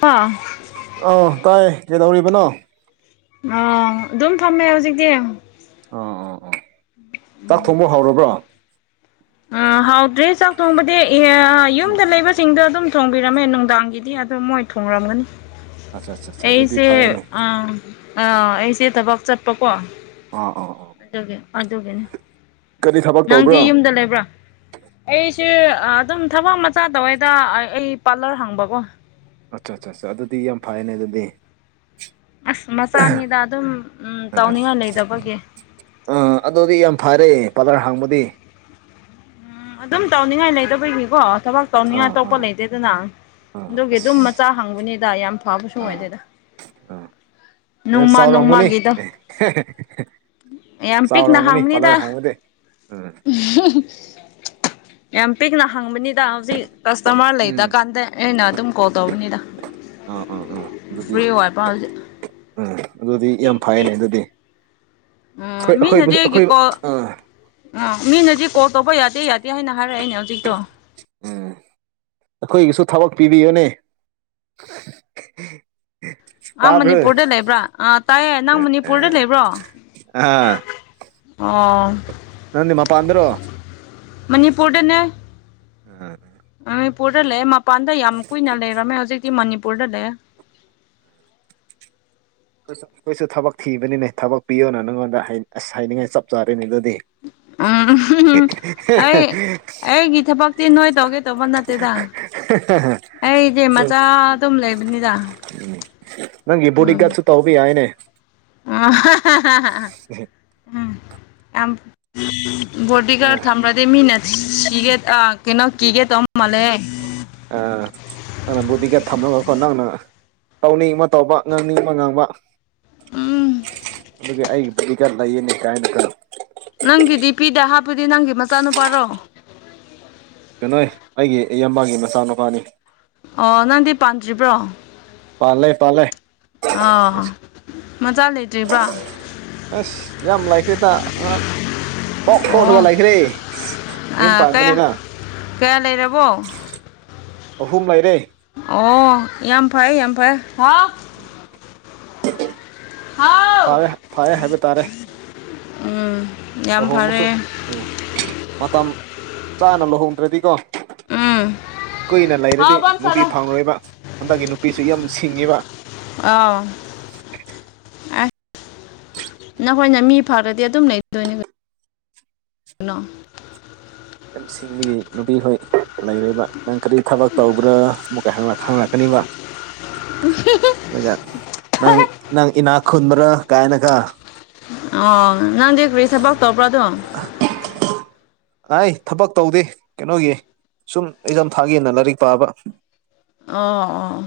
ꯄ ꯑꯥ ꯇꯥꯏ ꯀꯩꯗꯧꯔꯤꯕꯅꯣ ꯑ ꯑꯗꯨꯝ ꯐꯝꯃꯦ ꯍꯧꯖꯤꯛꯀꯤ ꯑꯥ ꯑꯥ ꯑꯥ ꯆꯥꯛ ꯊꯣꯡꯕ ꯍꯧꯔꯕ꯭ꯔꯣ ꯍꯥꯎꯗ꯭ꯔꯦ ꯆꯥꯛ ꯊꯣꯡꯕꯗꯤ ꯎꯝ ꯌꯨꯝꯗ ꯂꯩꯕꯁꯤꯡꯗꯣ ꯑꯗꯨꯝ ꯊꯣꯡꯕꯤꯔꯝꯃꯦ ꯅꯨꯡꯗꯥꯡꯒꯤꯗꯤ ꯑꯗꯣ ꯃꯣꯏ ꯊꯣꯡꯂꯝꯒꯅꯤ ꯑꯠꯆꯥ ꯑꯠꯆꯥ ꯑꯠꯆꯥ ꯑꯗꯨꯗꯤ ꯑꯩꯁꯦ ꯐꯩꯌꯦꯅꯦ ꯑꯥ ꯑꯥ ꯑꯩꯁꯦ ꯊꯕꯛ ꯆꯠꯄꯀꯣ ꯑ ꯑꯣ ꯑꯗꯨꯒꯤ ꯑꯗꯨꯒꯤꯅꯤ ꯀꯔꯤ ꯊꯕꯛ ꯅꯪꯗꯤ ꯇꯧꯕ꯭ꯔꯣ ꯌꯨꯝꯗ ꯂꯩꯕ꯭ꯔꯥ ꯑꯩꯁꯦ ꯑꯗꯨꯝ ꯊꯕꯛ ꯃꯆꯥ ꯇꯧꯋꯦꯗ ꯑꯩ ꯄꯥꯔꯂꯔ ꯍꯪꯕꯀꯣ ꯑꯠꯆꯥ ꯑꯠꯆꯥ ꯑ ꯑꯗꯨꯗꯤ ꯌꯥꯝ ꯐꯩꯅꯦ ꯑꯗꯨꯗꯤ ꯑꯁ ꯃꯆꯥꯅꯤꯗ ꯑꯗꯨꯝ ꯑꯥ ꯇꯥꯎꯅꯤꯡꯉꯥꯏ ꯂꯩꯗꯕꯒꯤ ꯑꯥ ꯑꯗꯨꯗꯤ ꯌꯥꯝ ꯐꯔꯦ ꯄꯥꯔꯂꯔ ꯍꯥꯡꯕꯗꯤ ꯎꯝ ꯑꯗꯨꯝ ꯇꯧꯅꯤꯡꯉꯥꯏ ꯂꯩꯗꯕꯒꯤꯀꯣ ꯊꯕꯛ ꯑꯥ ꯇꯧꯅꯤꯡꯉꯥꯏ ꯑꯇꯣꯞꯄ ꯑꯥ ꯂꯩꯇꯦꯗꯅ ꯑꯥ ꯑꯗꯨꯒꯤ ꯑꯗꯨꯝ ꯃꯆꯥ ꯑꯁ ꯍꯪꯕꯅꯤꯗ ꯌꯥꯝ ꯐꯕꯁꯨ ꯑꯥ ꯑꯣꯏꯗꯦꯗ ꯑꯥ ꯑꯦ ꯅꯣꯡꯃ ꯆꯥꯎꯔꯝꯒꯅꯤ ꯅꯣꯡꯃꯒꯤꯗꯣ ꯌꯥꯝ ꯄꯤꯛꯅ ꯆꯥꯎꯔꯝꯒꯅꯤ ꯄꯥꯂꯔ ꯍꯥꯡꯕꯅꯤꯗ ꯍꯥꯡꯗꯤ ꯎꯝ꯫ ꯌꯥꯝ ꯄꯤꯛꯅ ꯍꯥꯡꯕꯅꯤꯗ ꯍꯧꯖꯤꯛ ꯀꯁꯇꯃꯔ ꯎꯝ ꯂꯩꯇ ꯀꯥꯟꯗ ꯑꯩꯅ ꯑꯗꯨꯝ ꯀꯣꯜ ꯇꯧꯕꯅꯤꯗ ꯑꯥ ꯑꯥ ꯑꯥ ꯑꯗꯨꯗꯤ ꯐ꯭ꯔꯤ ꯑꯣꯏꯏ ꯄ ꯍꯧꯖꯤ ꯎꯝ ꯑꯗꯨꯗꯤ ꯌꯥꯝ ꯐꯩꯅꯦ ꯑꯗꯨꯗꯤ ꯎꯝ ꯑꯩꯈꯣꯏ ꯑꯩꯈꯣꯏꯕꯨ ꯃꯤꯅꯗꯤ ꯑꯩꯒꯤ ꯑꯩꯈꯣꯏ ꯀꯣꯜ ꯑꯥ ꯑꯥ ꯃꯤꯅꯗꯤ ꯀꯣꯜ ꯇꯧꯕ ꯌꯥꯗꯦ ꯌꯥꯗꯦ ꯍꯥꯏꯅ ꯍꯥꯏꯔꯛꯑꯏꯅꯦ ꯍꯧꯖꯤꯛꯇꯣ ꯎꯝ ꯑꯩꯈꯣꯏꯒꯤꯁꯨ ꯊꯕꯛ ꯄꯤꯕꯤꯌꯨꯅꯦ ꯎ ꯑꯥ ꯃꯅꯤꯄꯨꯔꯗ ꯂꯩꯕ꯭ꯔꯥ ꯑꯥ ꯇꯥꯏꯌꯦ ꯅꯪ ꯑꯦ ꯃꯅꯤꯄꯨꯔꯗ ꯑꯦ ꯂꯩꯕ꯭ꯔꯣ ꯑꯥ ꯑꯣ ꯅꯪꯗꯤ ꯃꯄꯥꯟꯗ꯭ꯔꯣ ꯃꯅꯤꯄꯨꯔꯗꯅꯦ ꯎꯝ ꯃꯅꯤꯄꯨꯔꯗ ꯂꯩ ꯃꯄꯥꯟꯗ ꯌꯥꯝ ꯀꯨꯏꯅ ꯂꯩꯔꯝꯃꯦ ꯍꯧꯖꯤꯛꯇꯤ ꯃꯅꯤꯄꯨꯔꯗ ꯂꯩ ꯑꯩꯈꯣꯏꯁꯨ ꯊꯕꯛ ꯊꯤꯕꯅꯤꯅꯦ ꯊꯕꯛ ꯄꯤꯌꯣꯅ ꯅꯪꯉꯣꯟꯗ ꯑꯁ ꯍꯥꯏꯅꯤꯡꯉꯥꯏ ꯆꯞ ꯆꯥꯔꯤꯅꯦ ꯑꯗꯨꯗꯤ ꯎꯝ ꯑꯩ ꯑꯩꯒꯤ ꯊꯕꯛꯇꯤ ꯅꯣꯏ ꯇꯧꯒꯦ ꯇꯧꯕ ꯅꯠꯇꯦꯗ [unintelligible] ꯑꯩ ꯃꯥꯆꯥ ꯑꯗꯨꯝ ꯂꯩꯕꯅꯤꯗ ꯅꯪꯒꯤ ꯕꯣꯗꯤꯒꯥꯠꯁꯨ ꯇꯧꯕ ꯌꯥꯢꯅꯦ ꯑꯣ ꯎꯝ ꯌꯥꯝ ꯑꯥ ꯕꯣꯗꯤꯒꯥꯔꯗ ꯊꯝꯕ꯭ꯔꯗꯤ ꯃꯤꯅ ꯀꯤꯒꯦ ꯑꯥ ꯀꯩꯅꯣ ꯀꯤꯒꯦ ꯇꯧ ꯃꯥꯜꯂꯦ ꯑ ꯑꯅ ꯕꯨꯗꯤꯒꯦ ꯊꯝꯔꯒ ꯀꯣ ꯅꯪꯅ ꯇꯧꯅꯤꯡꯕ ꯇꯧꯕ ꯉꯥꯡꯅꯤꯕ ꯉꯥꯡꯕ ꯎꯝ [unintelligible] ꯅꯪꯒꯤꯗꯤ ꯐꯤꯗ ꯍꯥꯞꯄꯗꯤ ꯅꯪꯒꯤ ꯃꯆꯥꯅꯨꯄꯥꯔꯣ ꯀꯩꯅꯣꯏ ꯑꯩꯒꯤ ꯏꯌꯥꯝꯕꯒꯤ ꯃꯆꯥꯅꯨꯄꯥꯅꯤ ꯑꯣ ꯅꯪꯗꯤ ꯄꯥꯟꯗ꯭ꯔꯤꯕ꯭ꯔꯣ ꯄꯥꯜꯂꯦ ꯄꯥꯜꯂꯦ ꯑꯥ ꯃꯆꯥ ꯂꯩꯇ꯭ꯔꯤ ꯑꯁ ꯌꯥꯝ ꯂꯩꯈ꯭ꯔꯦꯇꯥ ꯄꯣꯛ ꯑꯣ ꯄꯣꯔꯒ ꯂꯩꯈ꯭ꯔꯦ ꯌꯨꯝ ꯀꯌꯥ ꯄꯥꯟꯕꯅꯤꯅ ꯀꯌꯥ ꯂꯩꯔꯕꯣ ꯑꯍꯨꯝ ꯂꯩꯔꯦ ꯑꯣ ꯌꯥꯝ ꯐꯩ ꯌꯥꯝ ꯐꯩ [unintelligible] ꯍꯥꯎ ꯐꯋꯦ ꯐꯌꯦ ꯍꯥꯏꯕ ꯇꯥꯔꯦ ꯎꯝ ꯌꯥꯝ ꯐꯔꯦ ꯂꯨꯍꯣꯡꯕꯁꯨ ꯃꯇꯝ ꯆꯥꯅ ꯂꯨꯍꯣꯡꯗ꯭ꯔꯗꯤꯀꯣ ꯎꯝ ꯀꯨꯏꯅ ꯍꯥꯎ ꯂꯩꯔꯗꯤ ꯕꯟ ꯁꯥꯔꯣ ꯅꯨꯄꯤ ꯐꯪꯔꯣꯏꯕ ꯍꯟꯗꯛꯀꯤ ꯅꯨꯄꯤꯁꯤ ꯌꯥꯝ ꯁꯤꯡꯉꯤꯕ ꯑꯥꯎ ꯅꯈꯣꯏꯅ ꯃꯤ ꯐꯥꯔꯗꯤ ꯑꯗꯨꯝ ꯂꯩꯗꯣꯏꯅꯤ [unintelligible] ꯅꯣ ꯌꯥꯝ ꯁꯤꯡꯕꯒꯤ ꯅꯨꯄꯤ ꯈꯣꯏ ꯂꯩꯔꯕ ꯅꯪ ꯀꯔꯤ ꯊꯕꯛ ꯇꯧꯕ꯭ꯔꯥ ꯑꯃꯨꯛ ꯍꯪꯔꯛꯀꯅꯤꯕ [unintelligible] ꯑꯗꯨꯒ ꯅꯪ ꯅꯪ ꯏꯅꯥꯛ ꯈꯨꯟꯕ꯭ꯔꯥ ꯀꯥꯏꯅꯥꯒ ꯑꯣ ꯅꯪꯗꯤ ꯀꯔꯤ ꯊꯕꯛ ꯇꯧꯕ꯭ꯔꯣ ꯑꯗꯣ [inaudible] ꯑꯩ ꯊꯕꯛ ꯇꯧꯗꯦ ꯀꯩꯅꯣꯒꯤ ꯁꯨꯝ ꯑꯦꯛꯖꯝ ꯊꯥꯒꯦꯅ ꯂꯥꯏꯔꯤꯛ ꯄꯥꯕ ꯑꯣ ꯑꯣ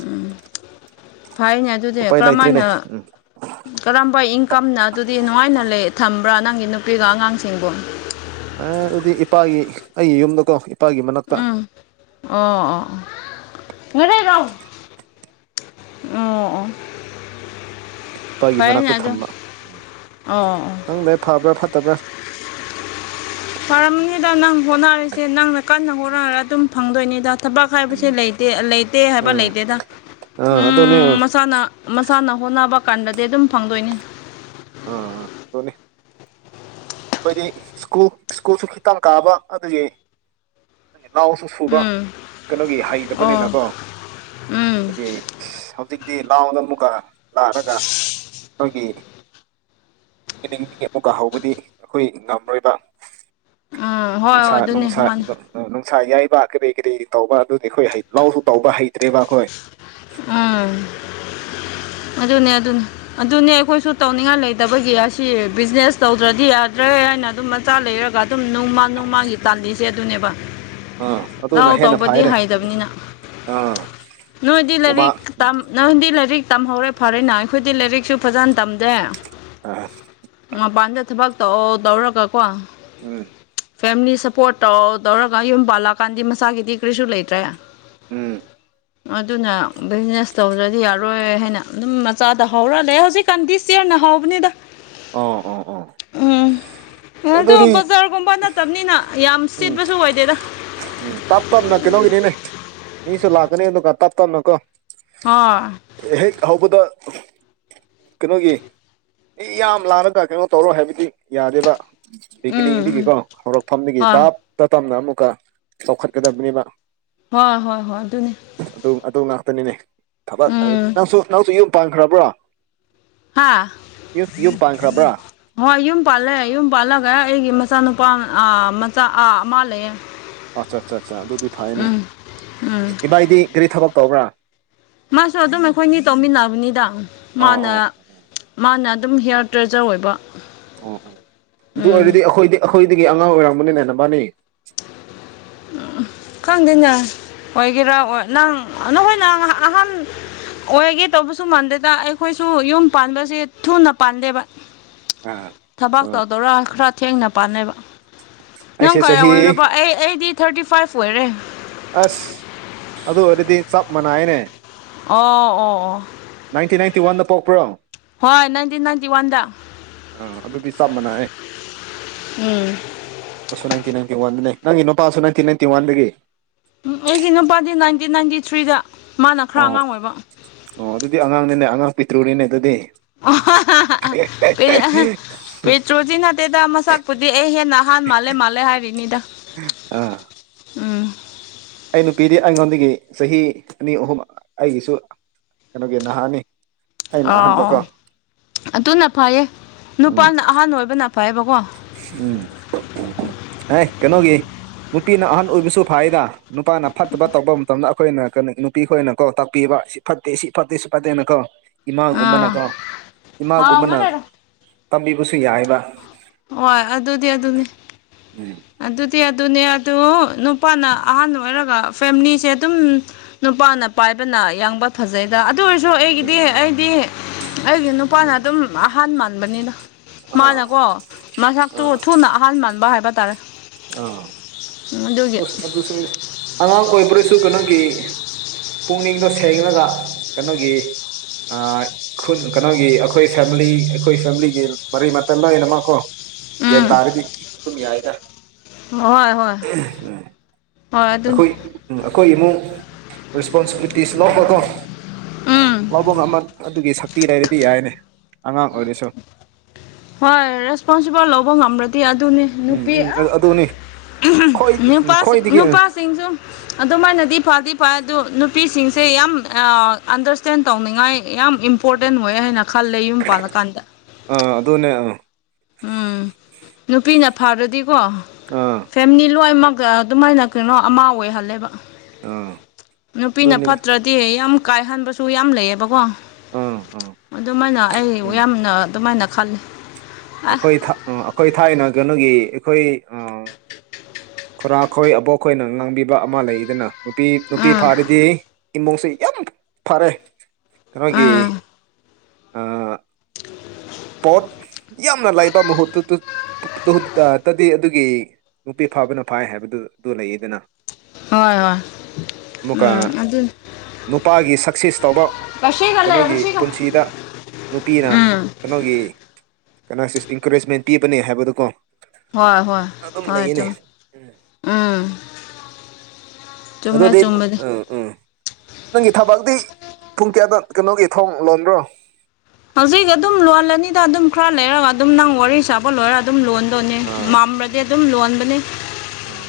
ꯎꯝ ꯐꯥꯏꯅꯦ ꯑꯗꯨꯗꯤ ꯎꯄꯥꯏ ꯂꯩꯇ꯭ꯔꯦꯅꯦ ꯀꯔꯝꯃꯥꯏꯅ ꯎꯝ ꯀꯔꯝꯕ ꯏꯟꯀꯝꯅ ꯑꯗꯨꯗꯤ ꯅꯨꯡꯉꯥꯏꯅ ꯂꯩ ꯊꯝꯕ꯭ꯔꯥ ꯅꯪꯒꯤ ꯅꯨꯄꯤꯒ ꯑꯉꯥꯡꯁꯤꯡꯕꯨ ꯑꯦ ꯑꯗꯨꯗꯤ ꯏꯄꯥꯒꯤ ꯑꯩꯒꯤ ꯌꯨꯝꯗꯀꯣ ꯏꯄꯥꯒꯤ ꯃꯅꯥꯛꯇ ꯎꯝ ꯑꯣ ꯑꯣ ꯑꯣ [unintelligible] ꯑꯣ ꯏꯄꯥꯒꯤ ꯐꯩꯅꯦ ꯃꯅꯥꯛꯇ ꯑꯗꯨ ꯊꯝꯕ ꯎꯝ ꯑꯣ ꯑꯣ ꯈꯪꯗ꯭ꯔꯦ ꯐꯕ꯭ꯔꯥ ꯐꯠꯇꯕ꯭ꯔꯥ ꯐꯔꯝꯅꯤꯗ ꯅꯪ ꯍꯣꯠꯅꯔꯤꯁꯦ ꯎꯝ ꯅꯪꯅ ꯀꯟꯅ ꯍꯣꯠꯅꯔ ꯑꯗꯨꯝ ꯐꯪꯗꯣꯏꯅꯤꯗ ꯊꯕꯛ ꯍꯥꯏꯕꯁꯦ ꯎꯝ ꯂꯩꯇꯦ ꯂꯩꯇꯦ ꯍꯥꯏꯕ ꯑꯥ ꯂꯩꯇꯦꯗ ꯑꯥ ꯑꯗꯨꯅꯦ ꯎꯝ ꯑꯥ ꯃꯁꯥꯅ ꯃꯁꯥꯟꯅ ꯍꯣꯠꯅꯕ ꯀꯥꯟꯔꯗꯤ ꯑꯗꯨꯝ ꯐꯪꯗꯣꯏꯅꯤ ꯑꯥ ꯑꯥ ꯗꯨꯅꯤ ꯑꯩꯈꯣꯏꯗꯤ ꯁ꯭ꯀꯨꯜ ꯁ꯭ꯀꯨꯜꯁꯨ ꯈꯤꯇꯪ ꯀꯥꯕ ꯑꯗꯨꯒꯤ ꯏꯅꯥꯎꯁꯤꯡꯒꯤ ꯐꯨꯕ ꯎꯝ ꯀꯩꯅꯣꯒꯤ ꯑꯣ ꯍꯩꯇꯕꯅꯤꯅꯀꯣ ꯎꯝ ꯑꯩꯒꯤ ꯍꯧꯖꯤꯛꯇꯤ ꯂꯥꯎꯅ ꯑꯃꯨꯛꯀ ꯂꯥꯛꯑꯒ ꯑꯩꯈꯣꯏꯒꯤ [inaudible] ꯑꯃꯨꯛ ꯀꯥ ꯍꯧꯕꯗꯤ ꯑꯩꯈꯣꯏ ꯉꯝꯔꯣꯏꯕ ꯑꯥ ꯍꯣ ꯅꯨꯡꯁꯥ ꯅꯨꯡꯁꯥ [unintelligible] ꯅꯨꯡꯁꯥ ꯌꯥꯏꯕ ꯀꯔꯤ ꯀꯔꯤ ꯇꯧꯕ ꯑꯗꯨꯗꯤ ꯑꯩꯈꯣꯏ ꯍꯩ ꯂꯥꯎꯁꯨ ꯇꯧꯕ ꯍꯩꯇ꯭ꯔꯦꯕ ꯑꯩꯈꯣꯏ ꯑꯥ ꯑꯗꯨꯅꯦ ꯑꯗꯨꯅꯦ ꯑꯗꯨꯅꯦ ꯑꯩꯈꯣꯏꯁꯨ ꯇꯧꯅꯤꯡꯉꯥꯏ ꯂꯩꯇꯕꯒꯤ ꯑꯁꯤ ꯕꯤꯖꯤꯅꯦꯁ ꯇꯧꯗ꯭ꯔꯗꯤ ꯌꯥꯗ꯭ꯔꯦ ꯍꯥꯏꯅ ꯑꯗꯨꯝ ꯃꯆꯥ ꯂꯩꯔꯒ ꯑꯗꯨꯝ ꯅꯣꯡꯃ ꯅꯣꯡꯃꯒꯤ ꯇꯥꯜꯂꯤꯁꯦ ꯑꯗꯨꯅꯦꯕ ꯑꯥ ꯑꯗꯨꯅ ꯂꯧ ꯍꯦꯟꯅ ꯇꯧꯕꯗꯤ ꯐꯩꯅꯦ ꯍꯩꯗꯕꯅꯤꯅ ꯑꯥ ꯅꯣꯏ ꯂꯥꯏꯔꯤꯛ ꯍꯨꯃꯥꯡ ꯇꯝ ꯅꯪꯗꯤ ꯂꯥꯏꯔꯤꯛ ꯇꯝꯍꯧꯔꯦ ꯐꯔꯦꯅ ꯑꯩꯈꯣꯏꯗꯤ ꯂꯥꯏꯔꯤꯛꯁꯨ ꯐꯖꯅ ꯇꯝꯖꯦ ꯑꯥ ꯃꯄꯥꯟꯗ ꯊꯕꯛ ꯇꯧ ꯇꯧꯔꯒꯀꯣ ꯎꯝ ꯐꯦꯃꯤꯂꯤ ꯁꯞꯄꯣꯔꯠ ꯇꯧ ꯇꯧꯔꯒ ꯌꯨꯝ ꯄꯥꯜꯂꯛꯑꯀꯥꯟꯗꯤ ꯃꯁꯥꯒꯤꯗꯤ ꯀꯔꯤꯁꯨ ꯂꯩꯇ꯭ꯔꯦ ꯎꯝ ꯑꯗꯨꯅ ꯕꯤꯖꯤꯅꯦꯁ ꯇꯧꯗ꯭ꯔꯗꯤ ꯌꯥꯔꯣꯏ ꯍꯥꯏꯅ ꯑꯗꯨꯝ ꯃꯆꯥꯗ ꯍꯧꯔꯥ ꯂꯩ ꯍꯧꯖꯤꯛꯀꯥꯟꯗꯤ ꯆꯦꯡꯅ ꯍꯥꯎꯕꯅꯤꯗ ꯑꯣ ꯑꯣ ꯑꯣ ꯎꯝ ꯑꯗꯣ ꯑꯗꯨꯗꯤ ꯕꯖꯥꯔꯒꯨꯝꯕ ꯅꯠꯇꯕꯅꯤꯅ ꯌꯥꯝ ꯎꯝ ꯁꯤꯠꯄꯁꯨ ꯑꯣꯏꯗꯦꯗ ꯎꯝ ꯇꯞ ꯇꯞꯅ ꯀꯩꯅꯣꯒꯤꯅꯤꯅꯦ ꯃꯤꯁꯨ ꯂꯥꯛꯀꯅꯤ ꯑꯗꯨꯒ ꯇꯞ ꯇꯞꯅ ꯀꯣ [unintelligible] ꯍꯦꯛ ꯍꯧꯕꯗ ꯀꯩꯅꯣꯒꯤ ꯃꯤ ꯌꯥꯝ ꯂꯥꯂꯒ ꯀꯩꯅꯣ ꯇꯧꯔꯣ ꯍꯥꯏꯕꯗꯤ ꯌꯥꯗꯦꯕ ꯎꯝ ꯎꯝ ꯕꯤꯒꯤꯅꯤꯡꯗꯒꯤꯀꯣ ꯍꯧꯔꯛꯐꯝꯗꯒꯤ ꯍꯣꯏ ꯇꯞꯇ ꯇꯞꯅ ꯑꯃꯨꯛꯀ ꯆꯥꯎꯈꯠꯀꯗꯕꯅꯦꯕ ꯍꯣꯏ ꯍꯣꯏ ꯍꯣꯏ ꯑꯗꯨꯅꯦ ꯑꯗꯨ ꯑꯗꯨ ꯉꯥꯛꯇꯅꯤꯅꯦ ꯊꯕꯛ ꯎꯝ ꯅꯪꯁꯨ ꯅꯪꯁꯨ ꯌꯨꯝ ꯄꯥꯟꯈ꯭ꯔꯕ꯭ꯔꯥ ꯍꯥꯥ ꯌꯨꯝ ꯄꯥꯟꯈ꯭ꯔꯕ꯭ꯔꯥ ꯍꯣꯏ ꯌꯨꯝ ꯄꯥꯜꯂꯑꯦ ꯌꯨꯝ ꯄꯥꯜꯂꯒ ꯑꯩꯒꯤ ꯃꯆꯥꯅꯨꯄꯥ ꯃꯆꯥꯥ ꯑꯃ ꯂꯩꯌꯦ ꯑꯠꯆꯥ ꯑꯠꯆꯥ ꯑꯠꯆꯥ ꯑꯗꯨꯗꯤ ꯐꯩꯅꯦ ꯎꯝ ꯎꯝ ꯏꯕꯥꯏꯗꯤ ꯀꯔꯤ ꯊꯕꯛ ꯇꯧꯕ꯭ꯔꯥ ꯃꯥꯁꯨ ꯑꯗꯨꯝ ꯑꯩꯈꯣꯏꯅꯤ ꯇꯧꯃꯤꯟꯅꯕꯅꯤꯗ ꯑꯣ ꯃꯥꯅ ꯑꯣ ꯃꯥꯅ ꯑꯗꯨꯝ ꯍꯤꯌꯥꯔ ꯗ꯭ꯔꯦꯖꯔ ꯑꯣꯏꯕ ꯑꯣ ꯑꯣ ꯑꯗꯨ ꯎꯝ ꯑꯣꯏꯔꯗꯤ ꯑꯩꯈꯣꯏꯗꯤ ꯑꯩꯈꯣꯏꯗꯒꯤ ꯑꯉꯥꯡ ꯑꯣꯏꯔꯝꯕꯅꯤꯅꯦ ꯅꯕꯥꯅꯤ ꯎꯝ ꯈꯪꯗꯦꯅꯦ ꯑꯣꯏꯒꯦꯔꯥ ꯅꯪ ꯅꯈꯣꯏ ꯅꯪ ꯑꯍꯥꯟ ꯑꯣꯏꯒꯦ ꯇꯧꯕꯁꯨ ꯃꯥꯟꯗꯦꯗ ꯑꯩꯈꯣꯏꯁꯨ ꯌꯨꯝ ꯄꯥꯟꯕꯁꯦ ꯊꯨꯅ ꯄꯥꯟꯗꯦꯕ ꯑꯥ ꯊꯕꯛ ꯑꯥ ꯇꯧꯗꯧꯔꯥ ꯈꯔ ꯊꯦꯡꯅ ꯄꯥꯟꯅꯩꯕ ꯅꯪ ꯑꯩꯁꯦ ꯀꯌꯥ ꯆꯍꯤ ꯑꯣꯏ ꯑꯩ ꯑꯩꯗꯤ ꯊꯥꯔꯇꯤ ꯐꯥꯏꯚ ꯑꯣꯏꯔꯦ ꯑꯁ ꯑꯗꯨ ꯑꯣꯏꯔꯗꯤ ꯆꯞꯃꯅꯥꯏꯅꯦ ꯑꯣ ꯑꯣ ꯑꯣ ꯅꯥꯏꯇꯤꯟ ꯅꯥꯏꯟꯇꯤ ꯋꯥꯟꯗ ꯄꯣꯛꯄ꯭ꯔꯣ ꯍꯣꯏ ꯅꯥꯟꯇꯤꯟ ꯅꯥꯟꯇꯤꯋꯥꯟꯗ ꯑꯥ ꯑꯗꯨꯗꯤ ꯆꯞ ꯃꯅ ꯑꯦ ꯎꯝ ꯅꯪꯒꯤ ꯅꯨꯄꯥꯁꯨ ꯅꯥꯢꯇꯤ ꯅꯥꯏꯇꯤ ꯋꯥꯗꯒꯤ ꯎꯝ ꯑꯩꯒꯤ ꯅꯨꯄꯥꯗꯤ ꯅꯥꯏꯟꯇꯤꯟ ꯅꯥꯏꯟꯇꯤ ꯊ꯭ꯔꯤꯗ ꯃꯥꯅ ꯈꯔ ꯑꯣ ꯑꯉꯥꯡ ꯑꯣꯏꯕ ꯑꯣ ꯑꯗꯨꯗꯤ ꯑꯉꯥꯡꯅꯤꯅꯦ ꯑꯉꯥꯡ ꯄꯤꯇ꯭ꯔꯨꯅꯤꯅꯦ ꯑꯗꯨꯗꯤ ꯑꯣ ꯍꯦꯍꯦꯛ ꯄꯦꯇ꯭ꯔꯣꯖꯤ ꯅꯠꯇꯦꯗ ꯃꯁꯛꯄꯨꯗꯤ ꯑꯩ ꯍꯦꯟꯅ ꯑꯍꯥꯟ ꯃꯥꯜꯂꯦ ꯃꯥꯜꯂꯦ ꯍꯥꯏꯔꯤꯅꯤꯗ ꯑꯥ ꯎꯝ ꯑꯩ ꯅꯨꯄꯤꯗꯤ ꯑꯩꯉꯣꯟꯗꯒꯤ ꯆꯍꯤ ꯑꯅꯤ ꯑꯍꯨꯝ ꯑꯩꯒꯤꯁꯨ ꯀꯩꯅꯣꯒꯤ ꯅꯍꯥꯅꯤ ꯑꯩꯅ ꯑꯥ ꯑꯥ ꯑꯍꯟꯕꯀꯣ ꯑꯗꯨꯅ ꯐꯩꯌꯦ ꯎꯝ ꯅꯨꯄꯥꯅ ꯑꯍꯥꯟꯕ ꯑꯣꯏꯕꯅ ꯐꯌꯦꯕꯀꯣ ꯎꯝ ꯑꯦ ꯀꯩꯅꯣꯒꯤ ꯅꯨꯄꯤꯅ ꯑꯍꯟ ꯑꯣꯏꯕꯁꯨ ꯐꯥꯏꯗ ꯅꯨꯄꯥꯅ ꯐꯠꯇꯕ ꯇꯧꯕ ꯃꯇꯝꯗ ꯑꯩꯈꯣꯏꯅ ꯀꯩꯅꯣ ꯅꯨꯄꯤ ꯈꯣꯏꯅ ꯀꯣ ꯇꯥꯛꯄꯤꯕ ꯁꯤ ꯐꯠꯇꯦ ꯁꯤ ꯐꯠꯇꯦ ꯁꯤ ꯐꯠꯇꯦꯅ ꯀꯣ ꯑꯥ ꯏꯃꯥꯒꯨꯝꯕꯅꯀꯣ ꯍꯥꯎꯅ ꯏꯃꯥꯒꯨꯝꯕꯅ ꯂꯩꯔꯣ ꯇꯝꯕꯤꯕꯁꯨ ꯌꯥꯏꯕ ꯍꯣꯏ ꯑꯗꯨꯗꯤ ꯑꯗꯨꯅꯤ ꯎꯝ ꯑꯗꯨꯗꯤ ꯑꯗꯨꯅꯦ ꯑꯗꯨ ꯅꯨꯄꯥꯅ ꯑꯍꯟ ꯑꯣꯏꯔꯒ ꯐꯦꯃꯤꯂꯤꯁꯦ ꯑꯗꯨꯝ ꯅꯨꯄꯥꯅ ꯄꯥꯏꯕꯅ ꯌꯥꯡꯕ ꯐꯖꯩꯗ ꯑꯗꯨ ꯑꯣꯏꯔꯁꯨ ꯎꯝ ꯑꯩꯒꯤꯗꯤ ꯑꯩꯗꯤ ꯑꯩꯒꯤ ꯅꯨꯄꯥꯅ ꯑꯗꯨꯝ ꯑꯍꯥꯟ ꯃꯥꯟꯕꯅꯤꯅ ꯑꯥ ꯃꯥꯅꯀꯣ ꯃꯁꯛꯇꯨ ꯊꯨꯅ ꯑꯍꯟ ꯃꯥꯟꯕ ꯍꯥꯏꯕ ꯇꯥꯔꯦ ꯑꯗꯨꯒꯤ ꯑꯥꯁ ꯑꯗꯨꯁꯨ ꯑꯉꯥꯡ ꯑꯣꯏꯕ꯭ꯔꯁꯨ ꯀꯩꯅꯣꯒꯤ ꯄꯨꯛꯅꯤꯡꯗꯣ ꯁꯦꯡꯂꯒ ꯀꯩꯅꯣꯒꯤ ꯈꯨ ꯀꯩꯅꯣꯒꯤ ꯑꯩꯈꯣꯏ ꯐꯦꯃꯤꯂꯤ ꯑꯩꯈꯣꯏ ꯐꯦꯃꯤꯂꯤꯒꯤ ꯃꯔꯤ ꯃꯇꯥꯏ ꯂꯣꯅꯃꯛ ꯀꯣ ꯒ꯭ꯌꯥꯟ ꯎꯝ ꯇꯥꯔꯗꯤ ꯑꯗꯨꯝ ꯌꯥꯏꯗ ꯍꯣꯏ ꯍꯣꯏ [unintelligible] ꯍꯣꯏ ꯑꯗꯨꯅꯤ ꯑꯩꯈꯣꯏ ꯑꯩꯈꯣꯏ ꯏꯃꯨꯡ ꯔꯦꯁꯄꯣꯟꯁꯤꯕꯤꯂꯤꯇꯤꯁ ꯂꯄꯀꯣ ꯎꯝ ꯂꯧꯕ ꯉꯝꯕ ꯑꯗꯨꯒꯤ ꯁꯛꯇꯤ ꯂꯩꯔꯗꯤ ꯌꯥꯏꯅꯤ ꯑꯉꯥꯡ ꯑꯣꯏꯔꯁꯨ ꯍꯣꯏ ꯔꯦꯁꯄꯣꯟꯁꯤꯕꯜ ꯂꯧꯕ ꯉꯝꯂꯗꯤ ꯑꯗꯨꯅꯤ ꯎꯝ ꯅꯨꯄꯤ ꯎꯝ ꯑꯗꯨꯅꯤ ꯈꯣꯏ ꯅꯨꯄꯥꯁꯤꯡ ꯈ꯭ꯋꯥꯏꯗꯒꯤ ꯅꯨꯄꯥꯁꯤꯡꯁꯨ ꯑꯗꯨꯃꯥꯏꯅꯗꯤ ꯐꯗꯤ ꯐ ꯑꯗꯨ ꯅꯨꯄꯤꯁꯤꯡꯁꯦ ꯌꯥꯝ ꯑꯟꯗꯔꯁꯇꯦꯟ ꯇꯧꯅꯤꯡꯉꯥꯏ ꯌꯥꯝ ꯏꯝꯄꯣꯔꯇꯦꯟ ꯑꯣꯏ ꯍꯥꯏꯅ ꯈꯜꯂꯦ ꯌꯨꯝ ꯄꯥꯜꯂꯀꯥꯟꯗ ꯑ ꯑꯗꯨꯅꯦ ꯑ ꯎꯝ ꯅꯨꯄꯤꯅ ꯐꯥꯔꯗꯤꯀꯣ ꯑꯥ ꯐꯦꯃꯤꯂꯤ ꯂꯣꯏꯅꯃꯛꯒ ꯑꯗꯨꯃꯥꯏꯅ ꯀꯩꯅꯣ ꯑꯃ ꯑꯣꯏꯍꯜꯂꯦꯕ ꯑꯥ ꯅꯨꯄꯤꯅ ꯑꯗꯨꯅꯦ ꯐꯠꯇ꯭ꯔꯗꯤ ꯌꯥꯝ ꯀꯥꯏꯍꯟꯕꯁꯨ ꯌꯥꯝ ꯂꯩꯌꯦꯕꯀꯣ ꯑꯥ ꯑꯥ ꯑꯗꯨꯃꯥꯏꯅ ꯑꯩ ꯎꯝ ꯌꯥꯝꯅ ꯑꯗꯨꯃꯥꯏꯅ ꯈꯜꯂꯤ ꯑꯥ ꯑꯩꯈꯣꯏ ꯊ ꯑꯩꯈꯣꯏ ꯊꯥꯏꯅ ꯀꯩꯅꯣꯒꯤ ꯑꯩꯈꯣꯏ ꯈꯨꯔꯥ ꯈꯣꯏ ꯑꯕꯣꯛ ꯈꯣꯏꯅ ꯉꯥꯡꯕꯤꯕ ꯑꯃ ꯂꯩꯗꯅ ꯅꯨꯄꯤ ꯅꯨꯄꯤ ꯎꯝ ꯐꯥꯔꯗꯤ ꯏꯃꯨꯡꯁꯦ ꯌꯥꯝ ꯐꯔꯦ ꯀꯩꯅꯣꯒꯤ ꯎꯝ [unintelligible] ꯄꯣꯠ ꯌꯥꯝꯅ ꯂꯩꯥꯏꯕ ꯃꯍꯨꯠꯇꯨꯇꯤ ꯇꯗꯤ ꯑꯗꯨꯒꯤ ꯅꯨꯄꯤ ꯐꯥꯕꯅ ꯐꯥꯏ ꯍꯥꯏꯕꯗꯨ ꯑꯗꯨ ꯂꯩꯌꯦꯗꯅ ꯍꯣꯏ ꯍꯣꯏ ꯑꯃꯨꯛꯀ ꯎꯝ ꯑꯗꯨ ꯅꯨꯄꯥꯒꯤ ꯁꯛꯁꯦꯁ ꯇꯧꯕ ꯀꯩꯅꯣꯒꯤ ꯄꯨꯟꯁꯤꯗ ꯅꯨꯄꯤꯅ ꯎꯝ ꯀꯩꯅꯣꯒꯤ ꯀꯩꯅꯣꯁꯤ ꯏꯟꯀꯔꯦꯖꯃꯦꯟ ꯄꯤꯕꯅꯦ ꯍꯥꯏꯕꯗꯨꯀꯣ ꯍꯣꯏ ꯍꯣꯏ ꯑꯗꯨꯝ ꯍꯣꯏ ꯂꯩꯌꯦꯅꯦ ꯆꯨꯝ ꯎꯝ ꯎꯝ ꯆꯨꯝꯃꯦ ꯑꯗꯨꯗꯤ ꯆꯨꯝꯕꯗꯤ ꯎꯪ ꯎꯝ ꯅꯪꯒꯤ ꯊꯕꯥꯛꯇꯤ ꯄꯨꯡ ꯀꯌꯥꯗ ꯀꯩꯅꯣꯒꯤ ꯊꯣꯡ ꯂꯣꯟꯕ꯭ꯔꯣ ꯍꯧꯖꯤꯛ ꯑꯗꯨꯝ ꯂꯣꯜꯂꯅꯤꯗ ꯑꯗꯨꯝ ꯈꯔ ꯂꯩꯔꯒ ꯑꯗꯨꯝ ꯅꯪ ꯋꯥꯔꯤ ꯁꯥꯕ ꯂꯣꯏꯔ ꯑꯗꯨꯝ ꯂꯣꯟ ꯑꯗꯨꯅꯦ ꯑꯥ ꯃꯥꯝꯂꯗꯤ ꯎꯝ ꯑꯗꯨꯝ ꯂꯣꯟꯕꯅꯤ ꯎꯝ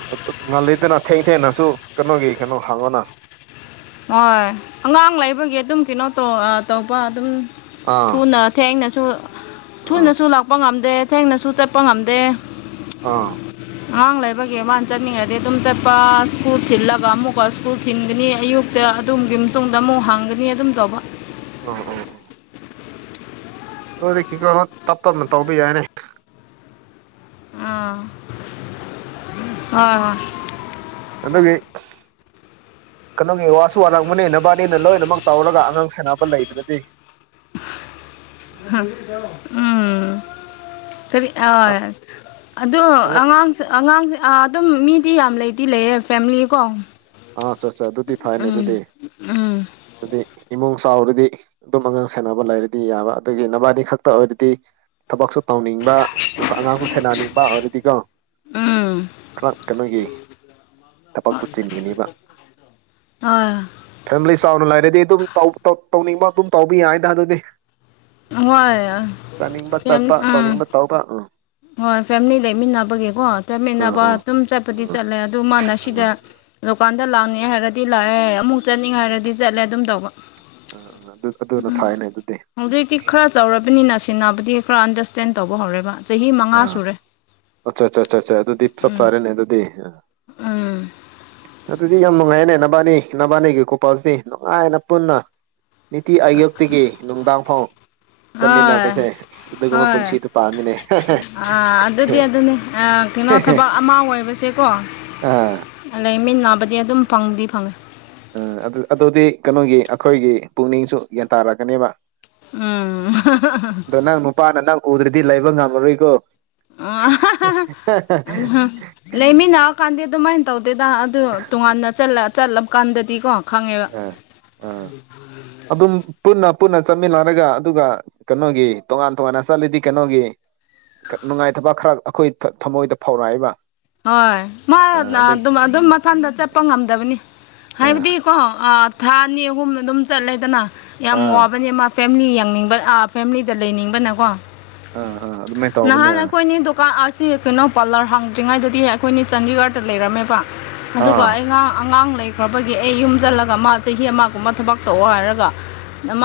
ꯉꯜꯂꯤꯗꯅ ꯊꯦꯡ ꯊꯦꯡꯅꯁꯨ ꯀꯩꯅꯣꯒꯤ ꯀꯩꯅꯣ ꯍꯥꯡꯉꯣꯅ ꯍꯣꯏ ꯑꯉꯥꯡ ꯂꯩꯕꯒꯤ ꯑꯗꯨꯝ ꯀꯩꯅꯣ ꯇꯧ ꯑ ꯇꯧꯕ ꯑꯗꯨꯝ ꯑꯥ ꯊꯨꯅ ꯊꯦꯡꯅꯁꯨ ꯑꯥ ꯊꯨꯅꯁꯨ ꯂꯥꯛꯄ ꯉꯝꯗꯦ ꯊꯦꯡꯅꯁꯨ ꯆꯠꯄ ꯉꯝꯗꯦ ꯑꯥ ꯑꯉꯥꯡ ꯂꯩꯕꯒꯤ ꯃꯥꯅ ꯆꯠꯅꯤꯡꯉꯗꯤ ꯑꯗꯨꯝ ꯆꯠꯄ ꯁ꯭ꯀꯨꯜ ꯊꯤꯜꯂꯒ ꯑꯃꯨꯛꯀ ꯁ꯭ꯀꯨꯜ ꯊꯤꯟꯒꯅꯤ ꯑꯌꯨꯛ ꯗ ꯑꯗꯨꯝꯒꯤ ꯃꯇꯨꯡꯗ ꯑꯃꯨꯛ ꯍꯥꯡꯒꯅꯤ ꯑꯗꯨꯝ ꯇꯧꯕ ꯑꯣ ꯑꯣ ꯑꯣ ꯀꯣꯂꯤꯛꯀꯤ ꯀꯣ ꯇꯞ ꯇꯞꯅ ꯇꯧꯕ ꯌꯥꯏꯅꯦ ꯑ ꯍꯣꯏ ꯍꯣꯏ ꯑꯗꯨꯒꯤ ꯀꯩꯅꯣꯒꯤ ꯋꯥꯁꯨ ꯋꯥꯔꯛꯄꯅꯤ ꯅꯕꯥꯅꯤꯅ ꯂꯣꯏꯅꯃꯛ ꯇꯧꯔꯒ ꯑꯉꯥꯡ ꯁꯦꯅꯕ ꯂꯩꯕꯗꯗꯤ ꯎꯝ ꯀꯔꯤ ꯑ ꯑꯗꯨ ꯑꯉꯥꯡ ꯑꯉꯥꯡꯁꯦ ꯑꯥ ꯑꯗꯨꯝ ꯃꯤꯗꯤ ꯌꯥꯝ ꯂꯩꯗꯤ ꯂꯩꯌꯦ ꯐꯦꯃꯤꯂꯤ ꯀꯣ ꯑꯥ ꯑꯆꯥ ꯑꯠꯆꯥ ꯑꯗꯨꯗꯤ ꯐꯅꯦ ꯑꯗꯨꯗꯤ ꯎꯝ ꯑꯗꯨꯗꯤ ꯏꯃꯨꯡ ꯆꯥꯎꯔꯗꯤ ꯑꯗꯨꯝ ꯑꯉꯥꯡ ꯁꯦꯅꯕ ꯂꯩꯔꯗꯤ ꯌꯥꯕ ꯑꯗꯨꯒꯤ ꯅꯕꯥꯅꯤ ꯈꯛꯇ ꯑꯣꯏꯔꯗꯤ ꯊꯕꯛꯁꯨ ꯇꯧꯅꯤꯡꯕ ꯑꯉꯥꯡꯁꯨ ꯁꯦꯟꯅꯅꯤꯡꯕ ꯑꯣꯏꯔꯗꯤꯀꯣ ꯎꯝ ꯈ꯭ꯂꯛ ꯇꯕꯒꯤ ꯊꯕꯛꯇꯨ ꯆꯤꯟꯒꯅꯤꯕ ꯑꯥ ꯐꯦꯃꯤꯂꯤ ꯆꯥꯎꯅ ꯂꯩꯔꯗꯤ ꯑꯗꯨꯝ ꯇꯧ ꯇꯧ ꯇꯧꯅꯤꯡꯕ ꯑꯗꯨꯝ ꯇꯧꯕ ꯌꯥꯏꯗ ꯑꯗꯨꯗꯤ ꯍꯣꯏ ꯆꯠꯅꯤꯡꯕ ꯐꯦꯝ ꯆꯠꯄ ꯎꯝ ꯇꯧꯅꯤꯡꯕ ꯇꯧꯕ ꯎꯝ ꯍꯣꯏ ꯐꯦꯃꯤꯂꯤ ꯂꯩꯃꯤꯟꯅꯕꯒꯤꯀꯣ ꯎꯝ ꯆꯠꯃꯤꯟꯅꯕ ꯎꯝ ꯑꯗꯨꯝ ꯆꯠꯄꯗꯤ ꯎꯝ ꯆꯠꯂꯦ ꯑꯗꯨ ꯃꯥꯅ ꯎꯝ ꯁꯤꯗ ꯗꯨꯀꯥꯟꯗ ꯂꯥꯛꯑꯅꯤ ꯍꯥꯏꯔꯗꯤ ꯂꯥꯛꯑꯦ ꯑꯃꯨꯛ ꯆꯠꯅꯤꯡ ꯍꯥꯏꯔꯗꯤ ꯆꯠꯂꯦ ꯑꯗꯨꯝ ꯇꯧꯕ ꯎꯝ ꯎꯝ ꯑꯗꯨ ꯑꯗꯨꯅ ꯐꯩꯅꯦ ꯑꯗꯨꯗꯤ ꯆꯠ ꯍꯧꯖꯤꯛꯇꯤ ꯈꯔ ꯆꯥꯎꯔꯕꯅꯤꯅ ꯁꯤꯟꯅꯕꯗꯤ ꯈꯔ ꯑꯟꯗꯔꯁꯇꯦꯟ ꯇꯧꯕ ꯍꯧꯔꯦꯕ ꯆꯍꯤ ꯑ ꯃꯉꯥ ꯁꯨꯔꯦ ꯑꯆꯥ ꯆꯥ ꯆꯥ ꯆꯥ ꯑꯗꯨꯗꯤ ꯆꯞ ꯎꯝ ꯆꯥꯔꯦꯅꯦ ꯑꯗꯨꯗꯤ ꯎꯝ ꯑꯗꯨꯗꯤ ꯌꯥꯝ ꯅꯨꯡꯉꯥꯏꯅꯦ ꯅꯕꯥꯅꯤ ꯅꯕꯥꯅꯤꯒꯤ ꯀꯣꯄꯜꯁꯤꯗꯤ ꯅꯨꯡꯉꯥꯏꯅ ꯄꯨꯟꯅ ꯅꯤꯇꯤ ꯑꯌꯨꯛꯇꯒꯤ ꯅꯨꯡꯗꯥꯡꯐꯥꯎ ꯍꯣꯏ ꯆꯠꯃꯤꯟꯅꯕꯁꯦ ꯑꯗꯨꯒꯨꯝꯕ ꯍꯣꯏ ꯄꯨꯟꯁꯤꯗꯨ ꯄꯥꯝꯃꯤꯅꯦ ꯑꯥ ꯑꯗꯨꯗꯤ ꯑꯗꯨꯅꯦ ꯑꯥ [unintelligible] ꯀꯩꯅꯣ ꯊꯕꯛ ꯑꯃ ꯑꯣꯏꯕꯁꯦꯀꯣ ꯑꯥ ꯂꯩꯃꯤꯟ ꯅꯥꯕꯗꯤ ꯑꯗꯨꯝ ꯐꯪꯗꯤ ꯐꯪꯉꯦ ꯎꯝ ꯑꯗꯨ ꯑꯗꯨꯗꯤ ꯀꯩꯅꯣꯒꯤ ꯑꯩꯈꯣꯏꯒꯤ ꯄꯨꯛꯅꯤꯡꯁꯨ ꯒ꯭ꯌꯥꯟ ꯇꯥꯔꯛꯀꯅꯦꯕ ꯎꯝ [unintelligible] ꯑꯗꯣ ꯅꯪ ꯅꯨꯄꯥꯅ ꯅꯪ ꯎꯗ꯭ꯔꯗꯤ ꯂꯩꯕ ꯉꯝꯃꯔꯣꯏꯀꯣ ꯑꯥ [unintelligible] ꯂꯩꯃꯤꯟꯅꯑꯀꯥꯟꯗꯤ ꯑꯗꯨꯃꯥꯏꯅ ꯇꯧꯗꯦꯗ ꯑꯗꯨ ꯇꯣꯉꯥꯟꯅ ꯆꯠꯂꯥ ꯆꯠꯂꯕ ꯀꯥꯟꯗꯗꯤꯀꯣ ꯈꯪꯉꯦꯕ ꯑ ꯑꯥ [unintelligible] ꯑꯗꯨꯝ ꯄꯨꯟꯅ ꯄꯨꯟꯅ ꯆꯠꯃꯤꯟꯅꯔꯒ ꯑꯗꯨꯒ ꯀꯩꯅꯣꯒꯤ ꯇꯣꯉꯥꯟ ꯇꯣꯉꯥꯟꯅ ꯆꯠꯂꯤꯗꯤ ꯀꯩꯅꯣꯒꯤ ꯅꯨꯡꯉꯥꯏꯇꯕ ꯈꯔ ꯑꯩꯈꯣꯏ ꯊꯃꯣꯏꯗ ꯐꯧꯔꯛꯏꯕ ꯍꯣꯏ ꯃꯥ ꯅ ꯑꯗꯨꯝ ꯑꯗꯨꯝ ꯃꯊꯟꯇ ꯆꯠꯄ ꯉꯝꯗꯕꯅꯤ ꯑꯥ ꯍꯥꯏꯕꯗꯤ ꯀꯣ ꯊꯥ ꯑꯅꯤ ꯑꯍꯨꯝꯅ ꯑꯗꯨꯝ ꯆꯠꯂꯦꯗꯅ ꯌꯥꯝ ꯑꯥ ꯋꯥꯕꯅꯦ ꯃꯥ ꯐꯦꯃꯤꯂꯤ ꯌꯦꯡꯅꯤꯡꯕ ꯐꯦꯃꯤꯂꯤꯗ ꯂꯩꯅꯤꯡꯕꯅꯀꯣ ꯑꯥ ꯑꯥ ꯑꯗꯨꯃꯥꯏꯅ ꯇꯧꯕꯅꯦ ꯅꯍꯥꯟ ꯑꯥ ꯑꯩꯈꯣꯏꯅꯤ ꯗꯣ ꯀ ꯑꯁꯤ ꯀꯩꯅꯣ ꯄꯥꯔꯂꯔ ꯍꯥꯡꯗ꯭ꯔꯤꯉꯩꯗꯗꯤ ꯑꯩꯈꯣꯏꯅꯤ ꯆꯥꯟꯗꯤꯒꯔꯗ ꯂꯩꯔꯝꯃꯦꯕ ꯑꯗꯨꯒ ꯑꯥ ꯑꯩ ꯉꯥ ꯑꯉꯥꯡ ꯂꯩ ꯑꯩꯈꯣꯏꯒꯤ ꯑꯩ ꯌꯨꯝ ꯆꯠꯂꯒ ꯃꯥ ꯆꯍꯤ ꯑꯃꯒꯨꯝꯕ ꯊꯕꯛ ꯇꯧꯑꯣ ꯍꯥꯏꯔꯒ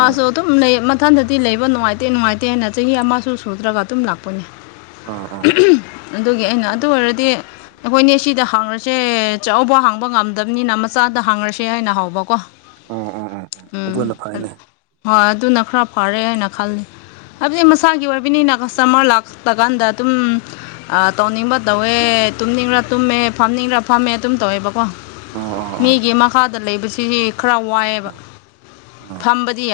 ꯑꯥ ꯑꯗꯨꯝ ꯂꯩ ꯏꯊꯟꯗꯗꯤ ꯂꯩꯕ ꯅꯨꯡꯉꯥꯏꯇꯦ ꯅꯨꯡꯉꯥꯏꯇꯦꯅ ꯆꯍꯤ ꯑꯃꯁꯨ ꯁꯨꯗ꯭ꯔꯒ ꯑꯗꯨꯝ ꯂꯥꯛꯄꯅꯦ ꯑꯥ ꯑꯥ [unintelligible] ꯑꯗꯨꯒꯤ ꯑꯩꯅ ꯑꯗꯨ ꯑꯣꯏꯔꯗꯤ ꯑꯩꯈꯣꯏꯅꯦ ꯁꯤꯗ ꯍꯡꯉꯁꯦ ꯆꯥꯎꯕ ꯍꯥꯡꯕ ꯉꯝꯗꯕꯅꯤꯅ ꯃꯆꯥꯗ ꯍꯥꯡꯉꯔꯁꯦ ꯍꯥꯏꯅ ꯍꯧꯕꯀꯣ ꯑꯣ ꯑꯣ ꯑꯣ ꯑꯣ ꯎꯝ ꯑꯗꯨꯅ ꯐꯩꯅꯦ ꯍꯣꯏ ꯑꯗꯨꯅ ꯈꯔ ꯐꯔꯦ ꯍꯥꯏꯅ ꯈꯜꯂꯤ ꯍꯥꯏꯕꯗꯤ ꯃꯁꯥꯒꯤ ꯑꯣꯏꯕꯅꯤꯅ ꯀꯁꯇꯃꯔ ꯂꯥꯛꯇꯀꯥꯟꯗ ꯑꯗꯨꯝ ꯑ ꯇꯧꯅꯤꯡꯕ ꯇꯧꯋꯦ ꯇꯨꯝꯅꯤꯡꯔꯥ ꯇꯨꯝꯃꯦ ꯐꯝꯅꯤꯡꯔꯥ ꯐꯝꯃꯦ ꯑꯗꯨꯝ ꯇꯧꯋꯦꯕꯀꯣ ꯑꯣ ꯑꯣ ꯑꯣ ꯃꯤꯒꯤ ꯃꯈꯥꯗ ꯂꯩꯕꯁꯤꯗꯤ ꯈꯔ ꯋꯥꯏꯑꯦꯕ ꯑꯥ ꯑꯥ ꯐꯝꯕꯗꯤ ꯌꯥ